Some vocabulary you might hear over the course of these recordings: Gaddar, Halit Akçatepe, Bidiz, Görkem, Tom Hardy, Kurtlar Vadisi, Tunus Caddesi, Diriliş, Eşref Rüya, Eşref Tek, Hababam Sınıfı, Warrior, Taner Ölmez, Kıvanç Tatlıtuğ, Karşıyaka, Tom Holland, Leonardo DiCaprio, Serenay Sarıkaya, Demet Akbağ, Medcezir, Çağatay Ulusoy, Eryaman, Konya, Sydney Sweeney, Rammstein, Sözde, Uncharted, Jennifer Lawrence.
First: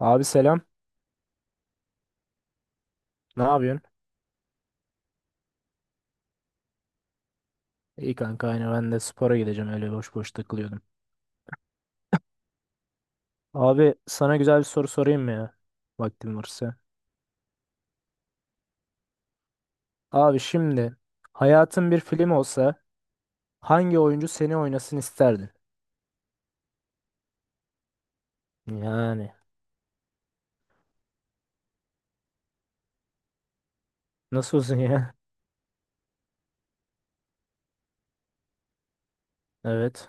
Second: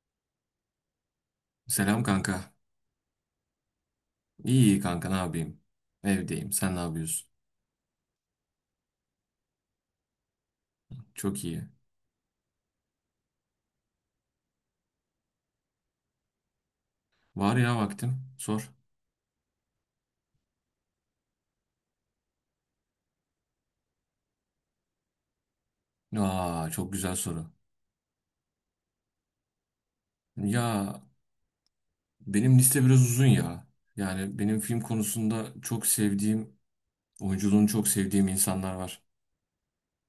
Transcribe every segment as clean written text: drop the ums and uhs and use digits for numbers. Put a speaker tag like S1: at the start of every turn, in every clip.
S1: Abi selam.
S2: Selam kanka.
S1: Ne yapıyorsun?
S2: İyi kanka ne yapayım? Evdeyim. Sen ne yapıyorsun?
S1: İyi kanka aynı ben de spora gideceğim, öyle boş boş takılıyordum.
S2: Çok iyi.
S1: Abi sana güzel bir soru sorayım mı ya? Vaktim varsa.
S2: Var ya vaktim. Sor.
S1: Abi şimdi hayatın bir film olsa hangi oyuncu seni oynasın isterdin?
S2: Aa çok güzel soru.
S1: Yani
S2: Ya benim liste biraz uzun ya. Yani
S1: nasıl
S2: benim
S1: olsun
S2: film
S1: ya?
S2: konusunda çok sevdiğim, oyunculuğunu çok sevdiğim insanlar var.
S1: Evet.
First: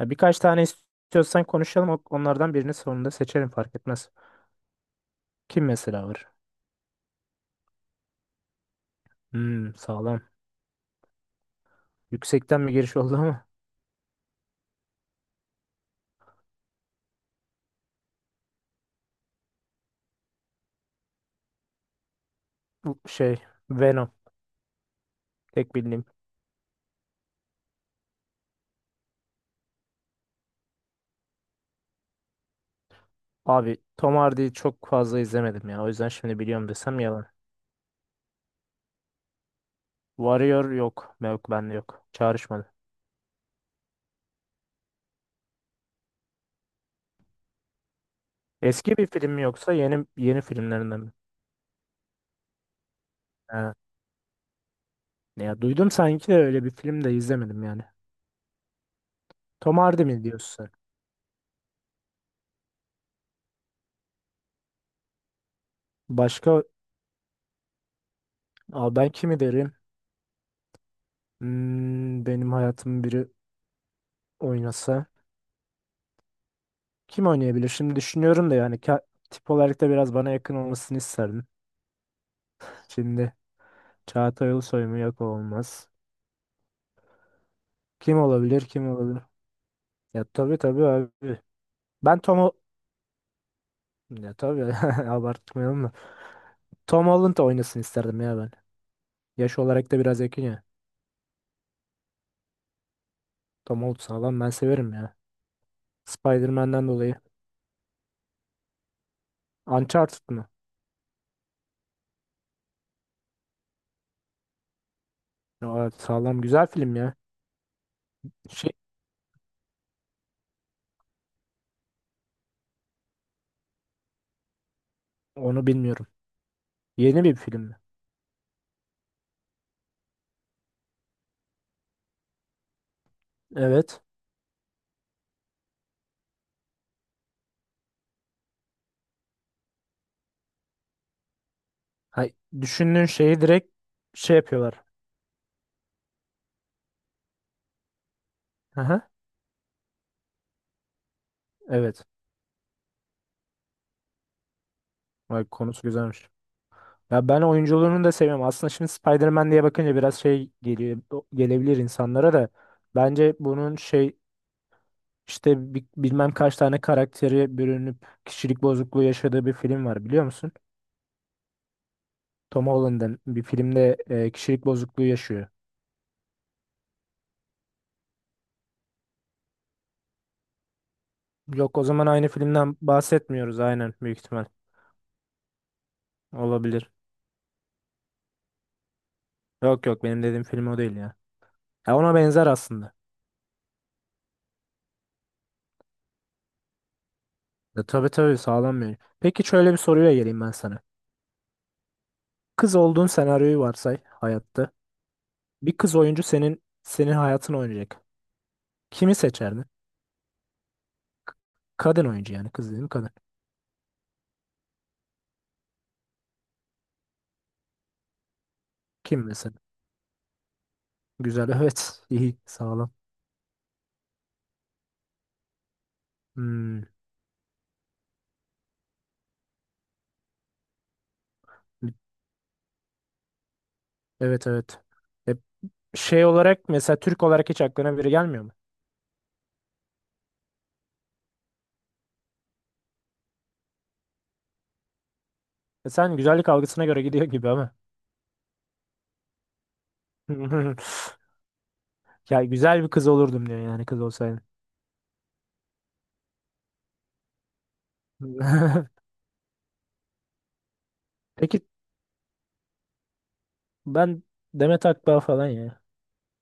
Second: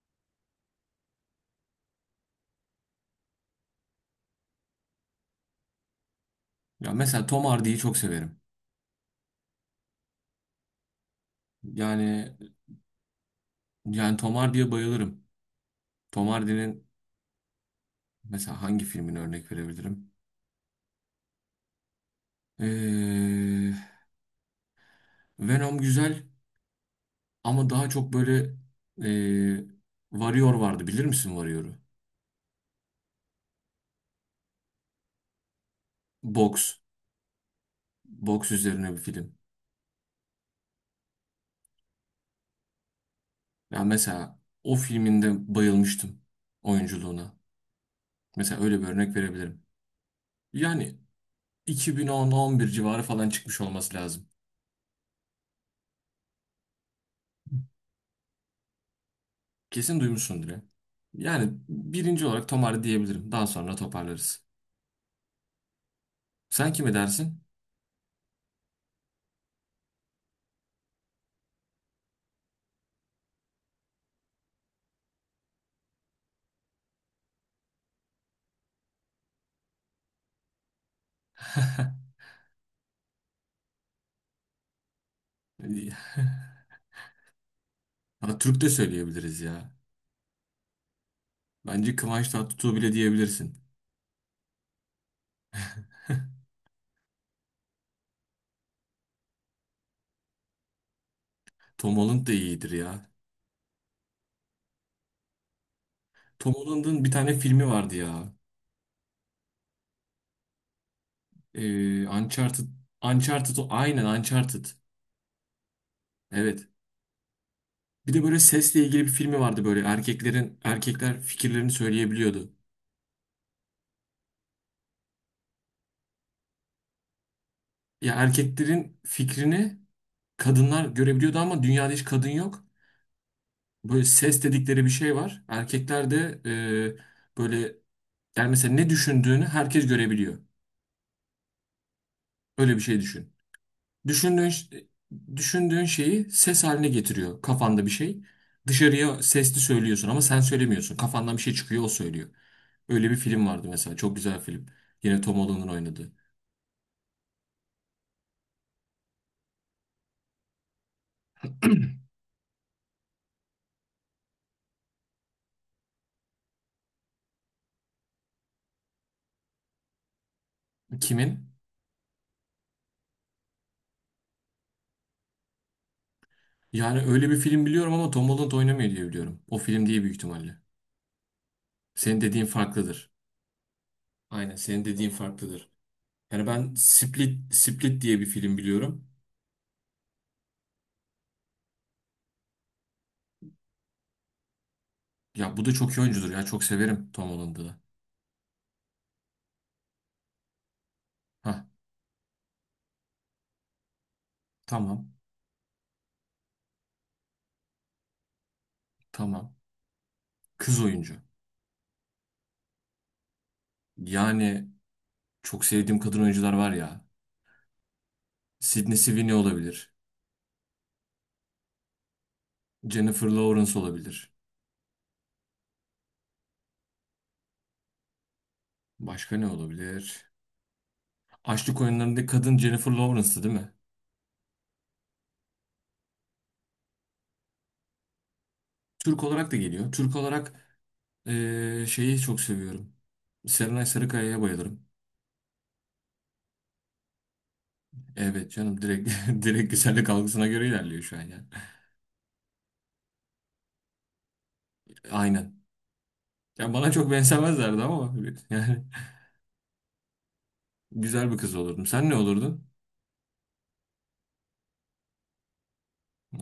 S1: Ya birkaç tane istiyorsan konuşalım, onlardan birini sonunda seçerim, fark etmez. Kim mesela var?
S2: Ya mesela Tom Hardy'yi çok severim.
S1: Hmm, sağlam.
S2: Yani
S1: Yüksekten bir giriş oldu ama
S2: yani Tom Hardy'ye bayılırım. Tom Hardy'nin mesela hangi filmini örnek verebilirim?
S1: bu şey,
S2: Ee,
S1: Venom, tek
S2: Venom
S1: bildiğim.
S2: güzel. Ama daha çok böyle eee Warrior vardı. Bilir misin Warrior'u?
S1: Abi Tom Hardy'yi çok fazla izlemedim ya. O yüzden şimdi
S2: Boks.
S1: biliyorum desem yalan.
S2: Boks üzerine bir film.
S1: Warrior yok. Yok, bende yok. Çağrışmadı.
S2: Ya mesela o filminde bayılmıştım oyunculuğuna. Mesela öyle bir
S1: Eski bir
S2: örnek
S1: film mi
S2: verebilirim.
S1: yoksa yeni yeni
S2: Yani
S1: filmlerinden mi?
S2: 2010-11 civarı falan çıkmış
S1: Ha.
S2: olması lazım.
S1: Ya duydum sanki de öyle bir film de izlemedim yani. Tom
S2: Kesin
S1: Hardy mi
S2: duymuşsundur
S1: diyorsun
S2: ya.
S1: sen?
S2: Yani birinci olarak Tom Hardy diyebilirim. Daha sonra toparlarız.
S1: Başka?
S2: Sen kime dersin?
S1: Aa, ben kimi derim? Hmm, benim hayatım biri oynasa. Kim oynayabilir? Şimdi düşünüyorum da, yani tip olarak da biraz bana yakın olmasını isterdim. Şimdi Çağatay Ulusoy mu? Yok, o olmaz. Kim
S2: Ha, Türk
S1: olabilir?
S2: de
S1: Kim olabilir?
S2: söyleyebiliriz ya.
S1: Ya tabii tabii abi.
S2: Bence
S1: Ben
S2: Kıvanç
S1: Tom Hol-
S2: Tatlıtuğ bile diyebilirsin.
S1: ya tabii, abartmayalım da. Tom Holland da oynasın isterdim ya ben. Yaş olarak da biraz yakın ya.
S2: Tom Holland da iyidir ya.
S1: Tom Holland sağlam, ben severim ya.
S2: Tom
S1: Spider-Man'den
S2: Holland'ın bir
S1: dolayı.
S2: tane filmi vardı ya.
S1: Uncharted mı?
S2: Uncharted. Uncharted o. Aynen Uncharted.
S1: Aa, sağlam güzel
S2: Evet.
S1: film ya.
S2: Bir de böyle
S1: Şey,
S2: sesle ilgili bir filmi vardı böyle. Erkeklerin, erkekler fikirlerini söyleyebiliyordu.
S1: onu bilmiyorum. Yeni bir film mi?
S2: Ya erkeklerin fikrini kadınlar görebiliyordu ama dünyada hiç kadın yok.
S1: Evet.
S2: Böyle ses dedikleri bir şey var. Erkekler de böyle yani mesela ne düşündüğünü herkes görebiliyor.
S1: Ha,
S2: Öyle bir şey
S1: düşündüğün
S2: düşün.
S1: şeyi direkt şey
S2: Düşündüğün,
S1: yapıyorlar.
S2: düşündüğün şeyi ses haline getiriyor kafanda bir şey.
S1: Aha,
S2: Dışarıya sesli söylüyorsun ama sen söylemiyorsun. Kafandan bir şey çıkıyor o
S1: evet.
S2: söylüyor. Öyle bir film vardı mesela. Çok güzel film. Yine Tom
S1: Vay,
S2: Holland'ın
S1: konusu
S2: oynadığı.
S1: güzelmiş. Ya ben oyunculuğunu da seviyorum. Aslında şimdi Spider-Man diye bakınca biraz şey geliyor, gelebilir insanlara da. Bence bunun şey, İşte bilmem kaç tane karakteri bürünüp kişilik bozukluğu yaşadığı bir film var, biliyor musun?
S2: Kimin?
S1: Tom Holland'ın bir filmde kişilik bozukluğu yaşıyor.
S2: Yani öyle bir film biliyorum ama Tom Holland oynamıyor diye biliyorum. O film değil büyük ihtimalle.
S1: Yok, o zaman
S2: Senin
S1: aynı
S2: dediğin
S1: filmden
S2: farklıdır.
S1: bahsetmiyoruz aynen, büyük ihtimal.
S2: Aynen senin dediğin farklıdır. Yani ben
S1: Olabilir.
S2: Split, Split diye bir film biliyorum.
S1: Yok yok, benim dediğim film o değil ya. Ya ona benzer aslında.
S2: Ya bu da çok iyi oyuncudur ya. Çok severim Tom Holland'ı da.
S1: Ya tabii tabii, sağlam bir oyun. Peki şöyle bir soruya geleyim ben sana.
S2: Hah,
S1: Kız olduğun senaryoyu varsay hayatta.
S2: tamam,
S1: Bir kız oyuncu senin hayatını oynayacak. Kimi
S2: tamam.
S1: seçerdin?
S2: Kız oyuncu.
S1: Kadın oyuncu yani, kız dedim, kadın.
S2: Yani çok sevdiğim kadın oyuncular var ya. Sydney
S1: Kim
S2: Sweeney
S1: mesela?
S2: olabilir.
S1: Güzel, evet, iyi, sağlam.
S2: Jennifer Lawrence olabilir.
S1: Hmm,
S2: Başka ne olabilir? Açlık oyunlarındaki kadın Jennifer Lawrence'tı değil mi?
S1: evet evet. E, şey olarak mesela, Türk olarak hiç aklına biri gelmiyor mu?
S2: Türk olarak da geliyor. Türk olarak şeyi çok seviyorum. Serenay Sarıkaya'ya bayılırım.
S1: E, sen güzellik algısına göre gidiyor gibi ama.
S2: Evet canım, direkt, direkt güzellik algısına göre ilerliyor şu an yani.
S1: Ya güzel bir kız olurdum diyor yani, kız olsaydı.
S2: Aynen. Ya bana çok benzemezlerdi ama yani güzel bir kız
S1: Peki
S2: olurdum. Sen ne olurdun?
S1: ben, Demet Akbağ falan ya.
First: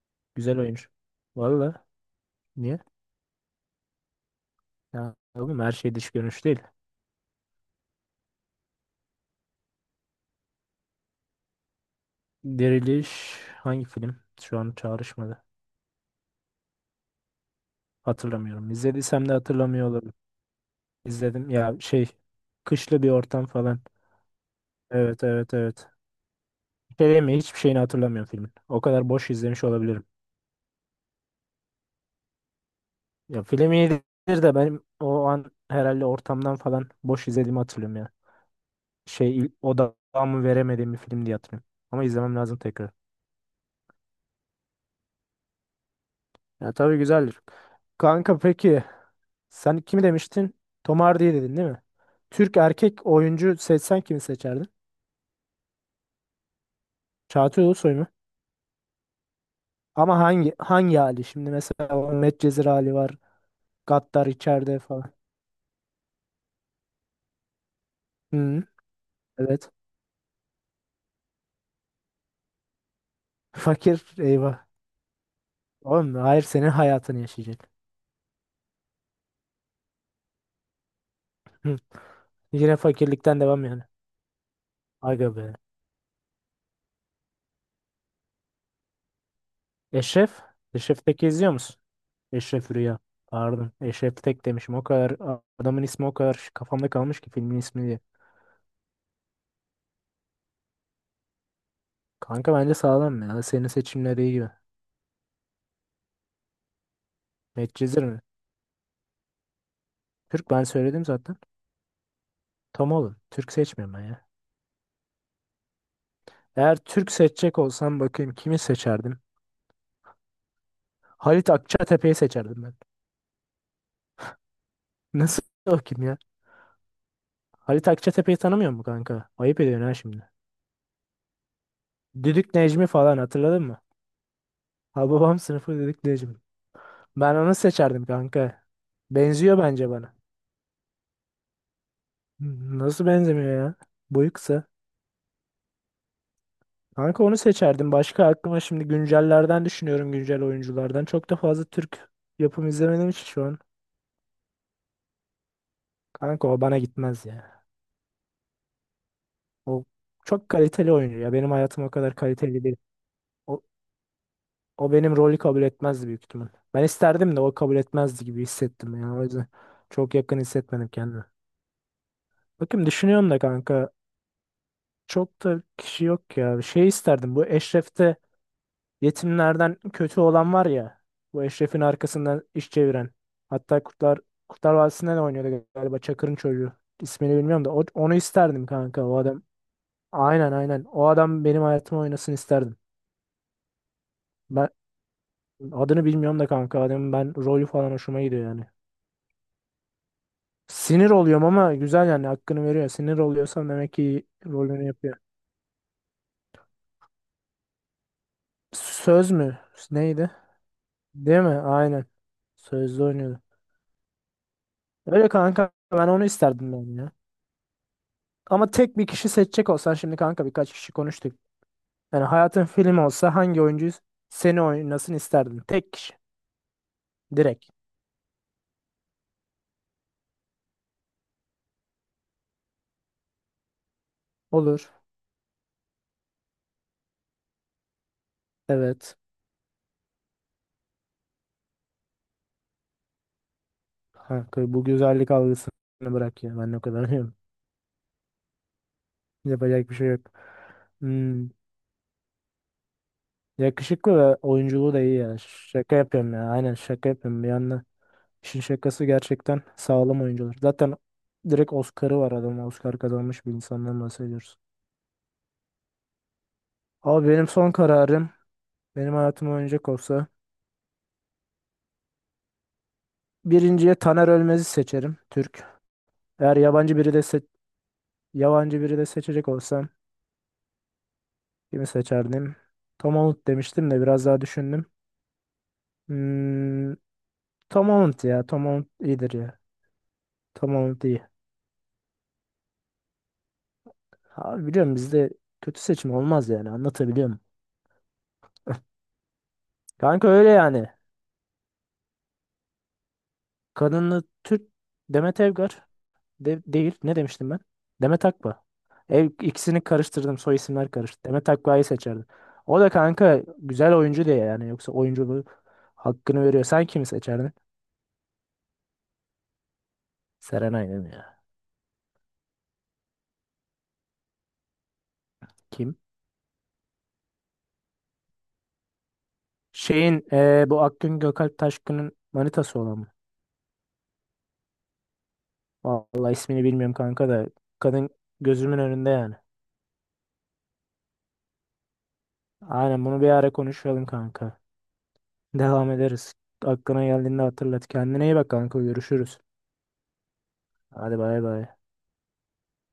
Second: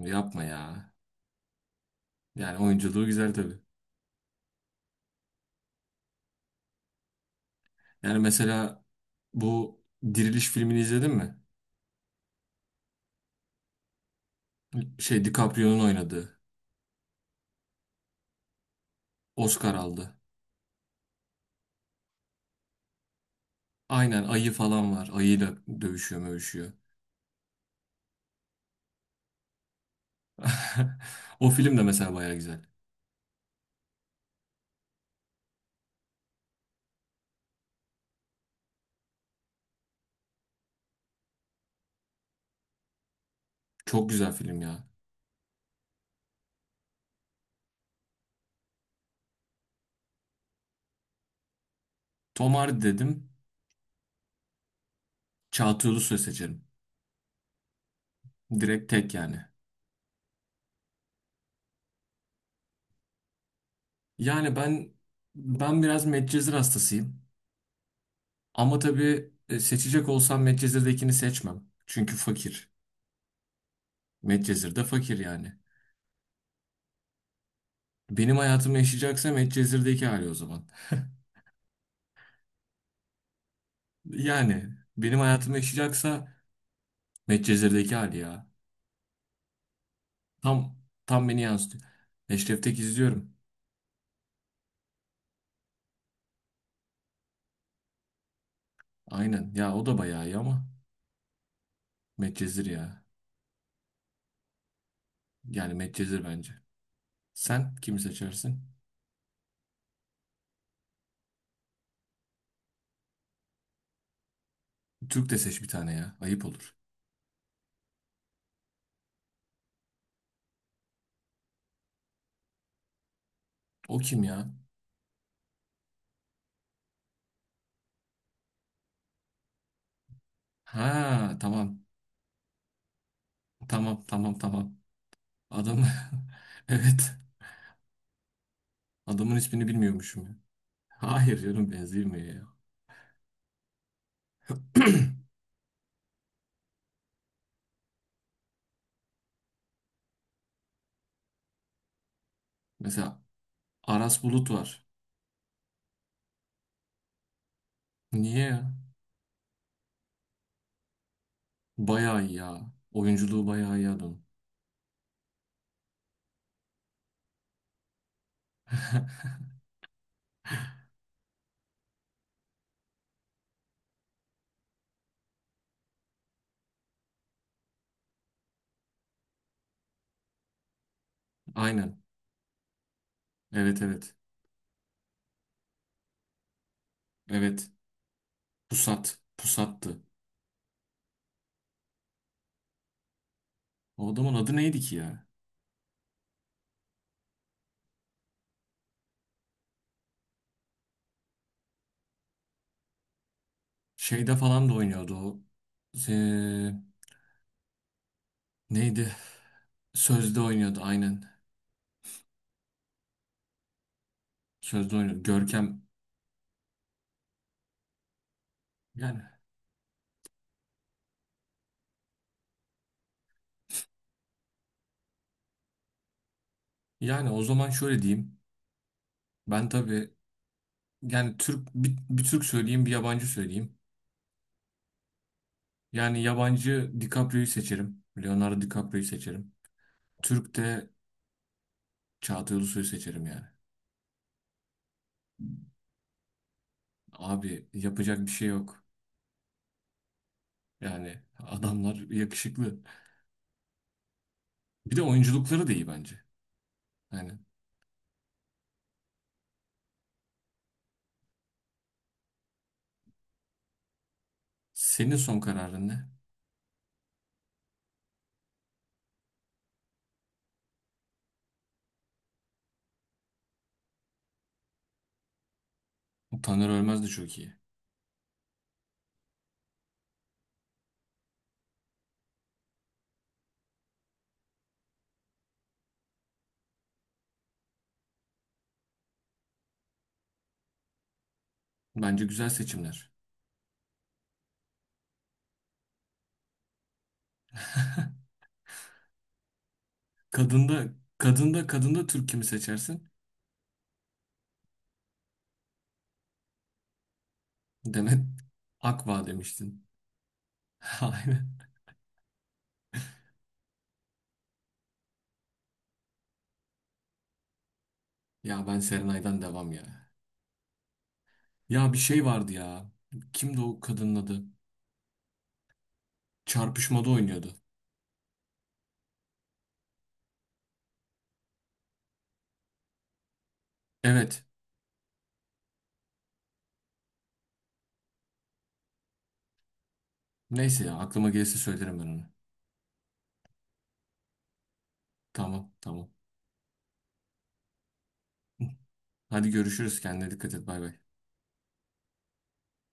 S2: Yapma
S1: Güzel
S2: ya.
S1: oyuncu. Valla.
S2: Yani
S1: Niye?
S2: oyunculuğu güzel tabii.
S1: Ya oğlum, her şey dış görünüş değil.
S2: Yani mesela bu Diriliş filmini izledin mi?
S1: Diriliş hangi film? Şu an
S2: Şey,
S1: çağrışmadı.
S2: DiCaprio'nun oynadığı.
S1: Hatırlamıyorum. İzlediysem de
S2: Oscar
S1: hatırlamıyor olurum.
S2: aldı.
S1: İzledim ya şey, kışlı bir ortam falan.
S2: Aynen ayı falan var.
S1: Evet
S2: Ayıyla
S1: evet evet.
S2: dövüşüyor mövüşüyor.
S1: Filmi, hiçbir şeyini hatırlamıyorum filmin. O kadar boş izlemiş olabilirim.
S2: O film de mesela baya güzel.
S1: Ya film iyidir de benim o an herhalde ortamdan falan boş izlediğimi hatırlıyorum ya. Şey, odamı veremediğim bir film diye hatırlıyorum. Ama izlemem lazım tekrar.
S2: Çok güzel film ya.
S1: Ya tabii, güzeldir. Kanka peki sen kimi demiştin? Tom Hardy'yi dedin değil mi?
S2: Tom
S1: Türk
S2: Hardy
S1: erkek
S2: dedim.
S1: oyuncu seçsen kimi seçerdin?
S2: Çağatay Ulusoy seçerim.
S1: Çağatay Ulusoy mu?
S2: Direkt tek yani.
S1: Ama hangi hali? Şimdi mesela o Medcezir hali var. Gaddar
S2: Yani
S1: içeride
S2: ben
S1: falan.
S2: ben biraz Medcezir hastasıyım.
S1: Hı,
S2: Ama tabii
S1: evet.
S2: seçecek olsam Medcezir'dekini seçmem. Çünkü fakir.
S1: Fakir, eyvah.
S2: Medcezir de fakir yani.
S1: Oğlum hayır, senin hayatını yaşayacak.
S2: Benim hayatımı yaşayacaksa Medcezir'deki hali o zaman.
S1: Hı. Yine fakirlikten devam yani.
S2: Yani benim
S1: Aga be.
S2: hayatımı yaşayacaksa Medcezir'deki hali ya.
S1: Eşref.
S2: Tam
S1: Eşref Tek'i
S2: tam beni
S1: izliyor musun?
S2: yansıtıyor. Eşref
S1: Eşref
S2: Tek
S1: Rüya.
S2: izliyorum.
S1: Pardon. Eşref Tek demişim. O kadar adamın ismi o kadar kafamda kalmış ki, filmin ismi diye.
S2: Aynen. Ya o da bayağı iyi ama
S1: Kanka
S2: Medcezir
S1: bence
S2: ya.
S1: sağlam ya. Senin seçimleri iyi gibi.
S2: Yani Medcezir bence. Sen kimi
S1: Medcezir mi?
S2: seçersin?
S1: Türk, ben söyledim zaten. Tam oğlum. Türk seçmiyorum ben ya.
S2: Türk de seç bir tane ya. Ayıp olur.
S1: Eğer Türk seçecek olsam, bakayım kimi seçerdim? Halit Akçatepe'yi seçerdim ben.
S2: O kim ya?
S1: Nasıl o kim ya? Halit Akçatepe'yi tanımıyor mu kanka? Ayıp ediyorsun ha şimdi.
S2: Ha, tamam.
S1: Düdük Necmi falan hatırladın mı?
S2: Tamam, tamam, tamam.
S1: Hababam Sınıfı,
S2: Adam,
S1: Düdük Necmi.
S2: evet.
S1: Ben onu seçerdim kanka.
S2: Adamın
S1: Benziyor
S2: ismini
S1: bence bana.
S2: bilmiyormuşum ya. Hayır canım, benzemiyor ya.
S1: Nasıl benzemiyor ya? Boyu kısa. Kanka onu seçerdim. Başka, aklıma şimdi güncellerden düşünüyorum, güncel oyunculardan. Çok da fazla Türk yapım izlemedim hiç
S2: Mesela
S1: şu an.
S2: Aras Bulut var.
S1: Kanka o bana gitmez ya.
S2: Niye ya?
S1: O çok kaliteli oyuncu ya. Benim hayatım o kadar
S2: Bayağı iyi
S1: kaliteli
S2: ya.
S1: değil.
S2: Oyunculuğu
S1: O,
S2: bayağı iyi adamın.
S1: o benim rolü kabul etmezdi büyük ihtimal. Ben isterdim de o kabul etmezdi gibi hissettim ya. O yüzden çok yakın hissetmedim kendimi. Bakayım, düşünüyorum da kanka. Çok da kişi yok ya. Şey isterdim, bu Eşref'te yetimlerden kötü olan var ya. Bu Eşref'in
S2: Aynen.
S1: arkasından iş çeviren.
S2: Evet,
S1: Hatta
S2: evet.
S1: Kurtlar Vadisi'nde de oynuyordu galiba, Çakır'ın çocuğu. İsmini bilmiyorum
S2: Evet.
S1: da onu isterdim kanka,
S2: Pusat.
S1: o adam.
S2: Pusattı.
S1: Aynen aynen. O adam benim hayatımı oynasın isterdim.
S2: O adamın adı
S1: Ben
S2: neydi ki ya?
S1: adını bilmiyorum da kanka, adamın ben rolü falan hoşuma gidiyor yani. Sinir oluyorum ama güzel yani, hakkını veriyor. Sinir oluyorsam demek ki
S2: Şeyde falan da
S1: rolünü
S2: oynuyordu
S1: yapıyor.
S2: o. Ee, neydi?
S1: Söz mü? Neydi?
S2: Sözde oynuyordu aynen.
S1: Değil mi? Aynen. Sözlü oynuyordu.
S2: Sözde oynuyordu.
S1: Öyle kanka,
S2: Görkem.
S1: ben onu isterdim ben ya. Ama tek bir
S2: Yani
S1: kişi seçecek olsan şimdi kanka, birkaç kişi konuştuk. Yani hayatın film olsa hangi oyuncu seni oynasın isterdin? Tek kişi.
S2: yani o zaman
S1: Direkt.
S2: şöyle diyeyim. Ben tabii yani Türk bir Türk söyleyeyim, bir yabancı söyleyeyim.
S1: Olur.
S2: Yani yabancı DiCaprio'yu seçerim. Leonardo DiCaprio'yu
S1: Evet.
S2: seçerim. Türk de Çağatay Ulusoy'u seçerim yani.
S1: Kanka bu güzellik algısını bırak ya. Ben o kadar diyorum.
S2: Abi yapacak bir şey yok.
S1: Yapacak bir şey yok.
S2: Yani
S1: Hmm.
S2: adamlar yakışıklı.
S1: Yakışıklı ve oyunculuğu
S2: Bir
S1: da
S2: de
S1: iyi ya.
S2: oyunculukları da iyi
S1: Şaka
S2: bence.
S1: yapıyorum ya. Aynen, şaka
S2: Yani
S1: yapıyorum. Bir yandan işin şakası, gerçekten sağlam oyuncular. Zaten direkt Oscar'ı var adam. Oscar kazanmış bir insandan bahsediyoruz.
S2: senin son kararın ne?
S1: Abi benim son kararım. Benim hayatım oynayacak olsa birinciye Taner Ölmez'i seçerim, Türk. Eğer
S2: Taner Ölmez de çok iyi.
S1: yabancı biri de seçecek olsam kimi seçerdim? Tom Holland demiştim de biraz daha düşündüm. Hmm, Tom Holland ya, Tom Holland iyidir ya. Tom Holland iyi.
S2: Bence güzel seçimler.
S1: Abi biliyorum, bizde kötü seçim olmaz yani, anlatabiliyorum. Kanka öyle yani.
S2: Kadında Türk kimi seçersin?
S1: Kadınlı Türk, Demet Evgar. Değil. Ne demiştim ben?
S2: Demet
S1: Demet Akba. E,
S2: Akva
S1: ikisini
S2: demiştin.
S1: karıştırdım. Soy isimler karıştı. Demet
S2: Aynen.
S1: Akba'yı seçerdim. O da kanka güzel oyuncu diye yani. Yoksa oyunculuğu hakkını veriyor. Sen kimi seçerdin?
S2: Ya ben Serenay'dan devam ya.
S1: Serenay'ı değil mi ya?
S2: Ya bir şey vardı ya. Kimdi o kadının adı?
S1: Kim?
S2: Çarpışmada oynuyordu.
S1: Şeyin bu Akgün Gökalp Taşkın'ın manitası olan mı?
S2: Evet.
S1: Vallahi ismini bilmiyorum kanka da. Kadın gözümün önünde yani.
S2: Neyse ya, aklıma gelirse söylerim ben onu.
S1: Aynen, bunu bir ara konuşalım kanka.
S2: Tamam,
S1: Devam
S2: tamam.
S1: ederiz. Aklına geldiğinde hatırlat. Kendine iyi bak kanka. Görüşürüz.
S2: Hadi görüşürüz. Kendine dikkat et. Bay bay.
S1: Hadi bay bay.